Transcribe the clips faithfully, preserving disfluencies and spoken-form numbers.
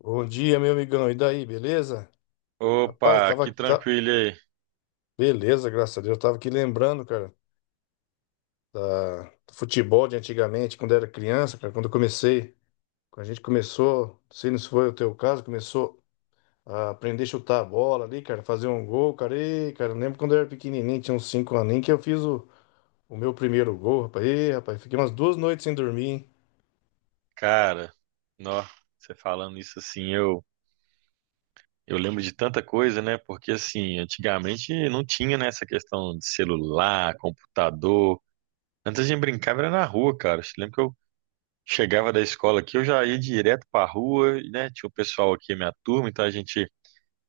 Bom dia, meu amigão. E daí, beleza? Rapaz, Opa, tava. que tá- tranquilo aí. Beleza, graças a Deus. Eu tava aqui lembrando, cara, da- do futebol de antigamente, quando era criança, cara, quando eu comecei. Quando a gente começou, não sei se foi o teu caso, começou a aprender a chutar a bola ali, cara, fazer um gol, cara. E, cara, eu lembro quando eu era pequenininho, tinha uns cinco aninhos, que eu fiz o, o meu primeiro gol, rapaz. E, rapaz, fiquei umas duas noites sem dormir, hein? Cara, nó, você falando isso assim, eu, eu lembro de tanta coisa, né? Porque assim, antigamente não tinha, né, essa questão de celular, computador. Antes a gente brincava era na rua, cara. Eu lembro que eu chegava da escola aqui, eu já ia direto pra rua, e, né? Tinha o pessoal aqui, a minha turma, então a gente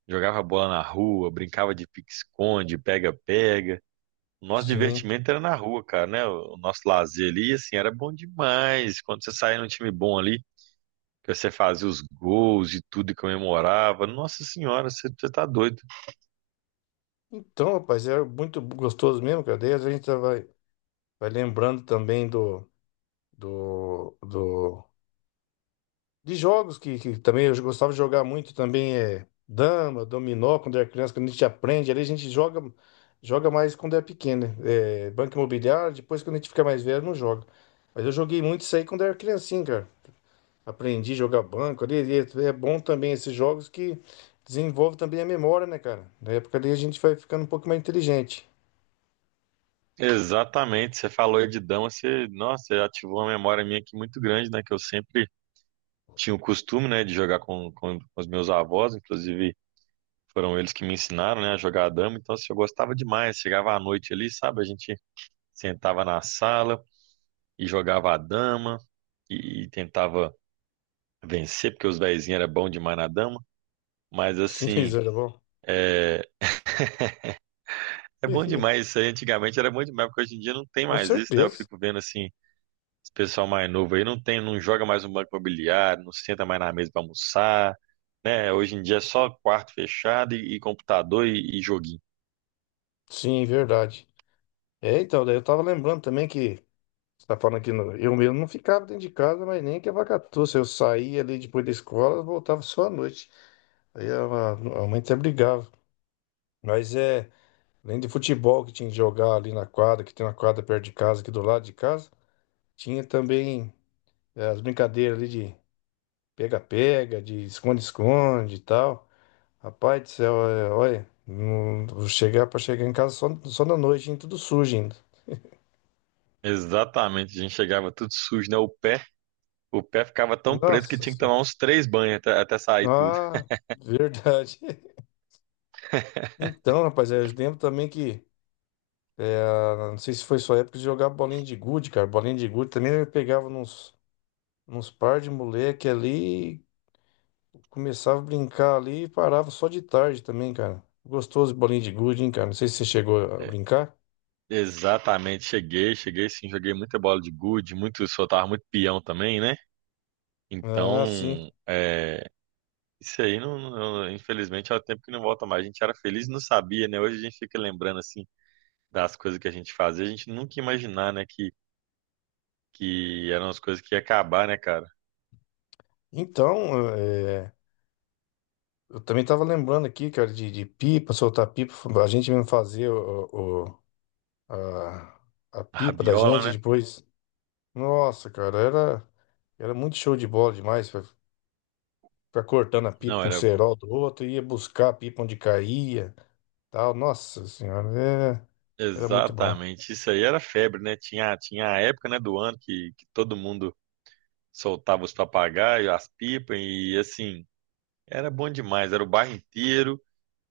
jogava bola na rua, brincava de pique-esconde, pega-pega. O nosso Sim. divertimento era na rua, cara, né? O o nosso lazer ali, assim, era bom demais. Quando você saía num time bom ali, que você fazia os gols e tudo e comemorava. Nossa senhora, você, você tá doido. Então, rapaz, era muito gostoso mesmo, cara. Daí a gente vai, vai lembrando também do. Do, do de jogos que, que também eu gostava de jogar muito também é dama, dominó, quando era criança, quando a gente aprende, ali a gente joga, joga mais quando é pequeno, né? É, banco imobiliário, depois quando a gente fica mais velho, não joga. Mas eu joguei muito isso aí quando era criancinha, cara. Aprendi a jogar banco ali, e é é bom também esses jogos que desenvolve também a memória, né, cara? Na época ali a gente vai ficando um pouco mais inteligente. Exatamente, você falou aí de dama, você, nossa, você ativou uma memória minha aqui muito grande, né? Que eu sempre tinha o costume, né, de jogar com, com, os meus avós, inclusive foram eles que me ensinaram, né, a jogar dama. Então, assim, eu gostava demais. Chegava à noite ali, sabe? A gente sentava na sala e jogava a dama e, e tentava vencer, porque os vezinhos eram bons demais na dama. Mas, Sim, assim, isso era bom. é, é bom demais isso aí. Antigamente era bom demais, porque hoje em dia não tem Com mais isso, né? Eu certeza. fico vendo assim, esse pessoal mais novo aí não tem, não joga mais um banco imobiliário, não senta mais na mesa para almoçar, né? Hoje em dia é só quarto fechado e, e computador e, e joguinho. Sim, verdade. É, então, daí eu tava lembrando também que você tá falando que no- eu mesmo não ficava dentro de casa, mas nem que a vaca tussa. Eu saía ali depois da escola, voltava só à noite. Aí a, a mãe até brigava. Mas é, além de futebol que tinha que jogar ali na quadra, que tem uma quadra perto de casa, aqui do lado de casa, tinha também é, as brincadeiras ali de pega-pega, de esconde-esconde e tal. Rapaz do céu, é, olha, não, vou chegar para chegar em casa só, só na noite, hein, tudo sujo ainda. Exatamente, a gente chegava tudo sujo, né? O pé, o pé ficava tão preto que Nossa tinha que senhora. tomar uns três banhos até, até sair tudo. Ah, verdade. Então, rapaz, eu lembro também que, ah, não sei se foi sua época de jogar bolinha de gude, cara. Bolinha de gude também eu pegava nos, nos par de moleque ali, começava a brincar ali e parava só de tarde também, cara. Gostoso bolinha de gude, hein, cara. Não sei se você chegou a É, brincar. exatamente, cheguei, cheguei sim, joguei muita bola de gude, muito, soltava muito peão também, né? Ah, sim. Então, é, Isso aí, não, não- infelizmente, é o tempo que não volta mais. A gente era feliz e não sabia, né? Hoje a gente fica lembrando, assim, das coisas que a gente fazia. A gente nunca ia imaginar, né, que, que eram as coisas que ia acabar, né, cara? Então, eh, eu também tava lembrando aqui, cara, de, de pipa, soltar pipa. A gente mesmo fazia o, o- a, a A pipa da rabiola, gente né? depois. Nossa, cara, era. Era muito show de bola demais. Ficar cortando a pipa Não, com o era... bo- cerol do outro, ia buscar a pipa onde caía, tal. Nossa senhora, é, era muito bom. Exatamente. Isso aí era febre, né? Tinha, tinha a época, né, do ano que, que todo mundo soltava os papagaios, as pipas e, assim, era bom demais. Era o bairro inteiro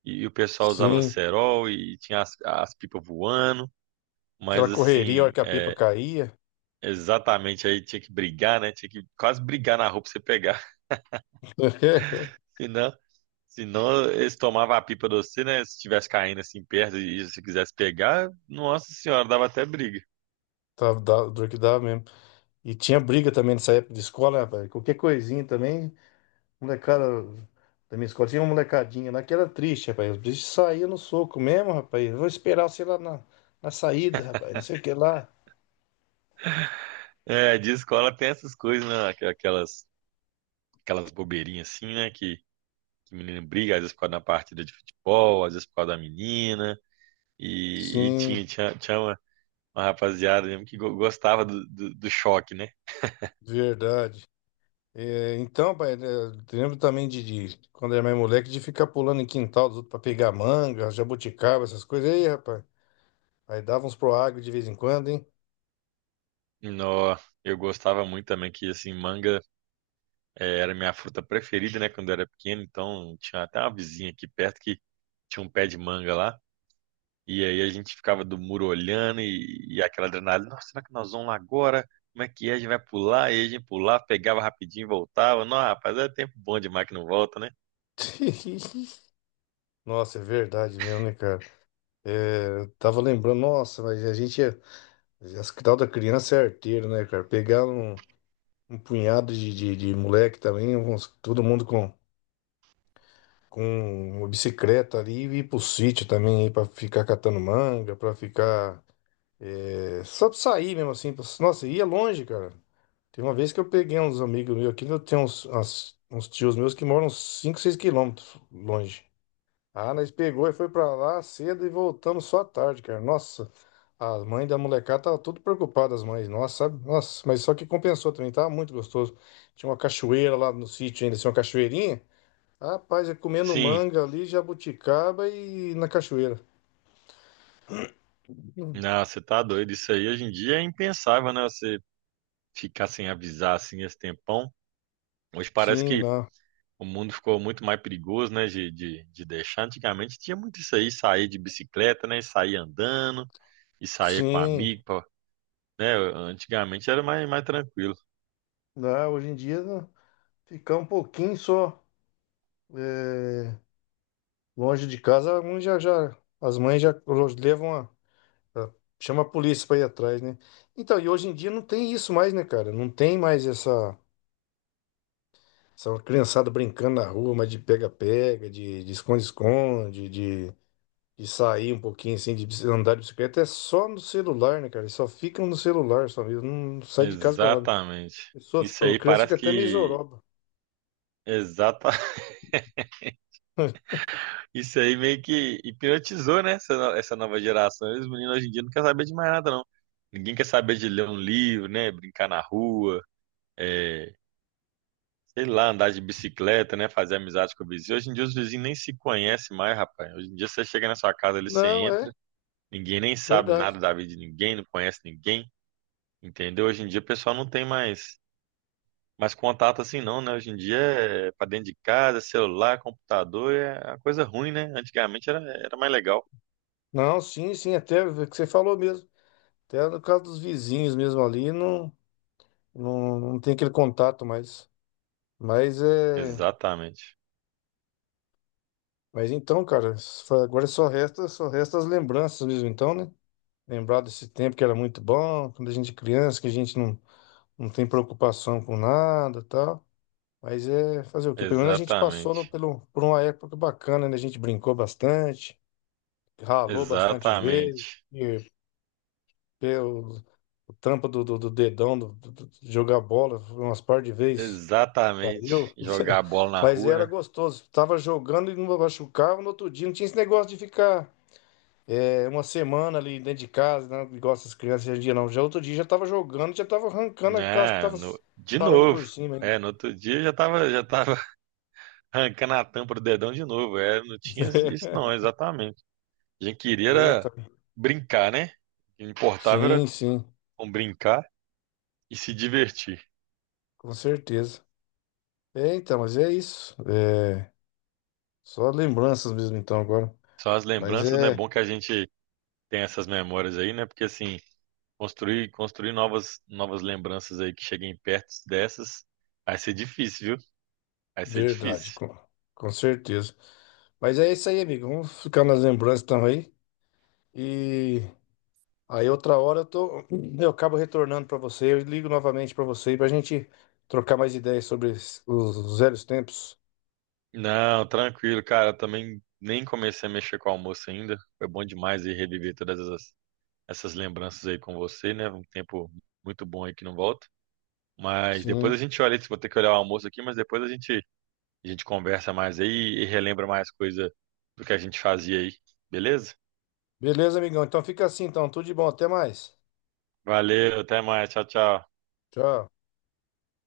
e, e o pessoal usava Sim, cerol e tinha as, as pipas voando. Mas, aquela correria, a hora assim... que a pipa é, caía, Exatamente, aí tinha que brigar, né? Tinha que quase brigar na rua pra você pegar. Senão, senão eles tomavam a pipa de você, né? Se estivesse caindo assim perto e se quisesse pegar, nossa senhora, dava até briga. tava da- dor que dava mesmo. E tinha briga também nessa época de escola, né, rapaz? Qualquer coisinha também, molecada da minha escola, tinha uma molecadinha lá que era triste, rapaz. Os bichos saíam no soco mesmo, rapaz. Eu vou esperar, sei lá, na, na saída, rapaz, não sei o que lá. É, de escola tem essas coisas, né? Aqu- Aquelas, aquelas bobeirinhas assim, né? Que, que menino briga, às vezes por causa da partida de futebol, às vezes por causa da menina. E, e Sim, tinha, tinha, tinha uma, uma rapaziada mesmo que go- gostava do, do, do choque, né? verdade. É, então, pai, né, eu lembro também de, de quando era mais moleque, de ficar pulando em quintal dos outros pra pegar manga, jabuticaba, essas coisas. E aí, rapaz, aí dava uns pro agro de vez em quando, hein? Nó, eu gostava muito também que, assim, manga. É, era minha fruta preferida, né, quando eu era pequeno. Então tinha até uma vizinha aqui perto que tinha um pé de manga lá. E aí a gente ficava do muro olhando e, e aquela adrenalina. Nossa, será que nós vamos lá agora? Como é que é? A gente vai pular? E a gente pulava, pegava rapidinho e voltava. Não, rapaz, é tempo bom demais que não volta, né? Nossa, é verdade mesmo, né, cara? É, eu tava lembrando, nossa, mas a gente é. As que tal da criança é arteiro, né, cara? Pegar um, um punhado de, de, de moleque também, uns- todo mundo com, com uma bicicleta ali e ir pro sítio também, aí pra ficar catando manga, pra ficar. É, só pra sair mesmo assim. pra- Nossa, ia longe, cara. Tem uma vez que eu peguei uns amigos meus aqui, eu tenho uns, umas- uns tios meus que moram uns cinco, seis quilômetros longe. Ah, nós pegou e foi pra lá cedo e voltamos só à tarde, cara. Nossa, as mães da molecada tava tudo preocupadas, as mães. Nossa, sabe? Nossa, mas só que compensou também, tava muito gostoso. Tinha uma cachoeira lá no sítio ainda, tinha uma cachoeirinha. Rapaz, ia comendo Sim, manga ali, jabuticaba e na cachoeira. Hum, não, você tá doido. Isso aí hoje em dia é impensável, né? Você ficar sem avisar assim esse tempão. Hoje parece Sim, que não. o mundo ficou muito mais perigoso, né, de, de, de deixar. Antigamente tinha muito isso aí, sair de bicicleta, né, e sair andando, e sair com Sim. amigo, pra- né, antigamente era mais, mais tranquilo. Não, hoje em dia. Não. Ficar um pouquinho só é, longe de casa, alguns já, já, as mães já levam a, a- chama a polícia para ir atrás, né? Então, e hoje em dia não tem isso mais, né, cara? Não tem mais essa, essa criançada brincando na rua, mas de pega-pega, de de esconde-esconde, de, de sair um pouquinho assim, de bici- andar de bicicleta. É só no celular, né, cara? Eles só ficam no celular, só mesmo. Não sai de casa para nada. Exatamente. A pessoa, Isso fica- a aí criança fica parece até meio que, zoroba. exata, isso aí meio que hipnotizou, né, essa, no- essa nova geração. E os meninos hoje em dia não querem saber de mais nada, não. Ninguém quer saber de ler um livro, né, brincar na rua, eh, sei lá, andar de bicicleta, né? Fazer amizade com o vizinho. Hoje em dia os vizinhos nem se conhecem mais, rapaz. Hoje em dia você chega na sua casa ali, você Não, é entra, ninguém nem sabe verdade. nada da vida de ninguém, não conhece ninguém, entendeu? Hoje em dia o pessoal não tem mais, mais contato assim não, né? Hoje em dia é pra dentro de casa, celular, computador, é uma coisa ruim, né? Antigamente era, era mais legal. Não, sim, sim, até o que você falou mesmo. Até no caso dos vizinhos mesmo ali, não, não, não tem aquele contato mais. Mas é. Exatamente, Mas então, cara, só- agora só resta, só resta as lembranças mesmo, então, né? Lembrar desse tempo que era muito bom, quando a gente é criança, que a gente não, não tem preocupação com nada e tal. Mas é fazer o quê? Pelo menos a gente passou no- exatamente, pelo, por uma época bacana, né? A gente brincou bastante, ralou bastante joelho, exatamente, e pelo, o trampo do, do, do dedão, do, do- do- de jogar bola, umas par de vezes. exatamente. Saiu? Jogar a bola na Mas rua, era né? gostoso. Tava jogando e não machucava no outro dia. Não tinha esse negócio de ficar é, uma semana ali dentro de casa, né? Igual essas crianças hoje em dia, não. Já outro dia já tava jogando, já tava arrancando a casca que né tava no- de parando por novo. cima ainda. É, no outro dia já tava, já tava arrancando a tampa do dedão de novo. É, não tinha isso não, exatamente. A gente queria Eita. era brincar, né? O que importava era Sim, sim, bom, brincar e se divertir. com certeza. É, então, mas é isso. É, só lembranças mesmo, então, agora. São as Mas lembranças, né? É é bom que a gente tem essas memórias aí, né? Porque assim, construir, construir novas, novas lembranças aí que cheguem perto dessas, vai ser difícil, viu? Vai ser verdade, difícil. com, com certeza. Mas é isso aí, amigo. Vamos ficar nas lembranças então aí. E. Aí outra hora eu tô, eu acabo retornando para você, eu ligo novamente para você para a gente trocar mais ideias sobre os, os velhos tempos. Não, tranquilo, cara. Eu também nem comecei a mexer com o almoço ainda. Foi bom demais ir reviver todas essas, essas lembranças aí com você, né? Um tempo muito bom aí que não volta. Mas depois a Sim. gente olha, vou ter que olhar o almoço aqui, mas depois a gente, a gente conversa mais aí e relembra mais coisa do que a gente fazia aí. Beleza? Beleza, amigão? Então fica assim, então. Tudo de bom, até mais. Valeu, até mais. Tchau, tchau. Tchau.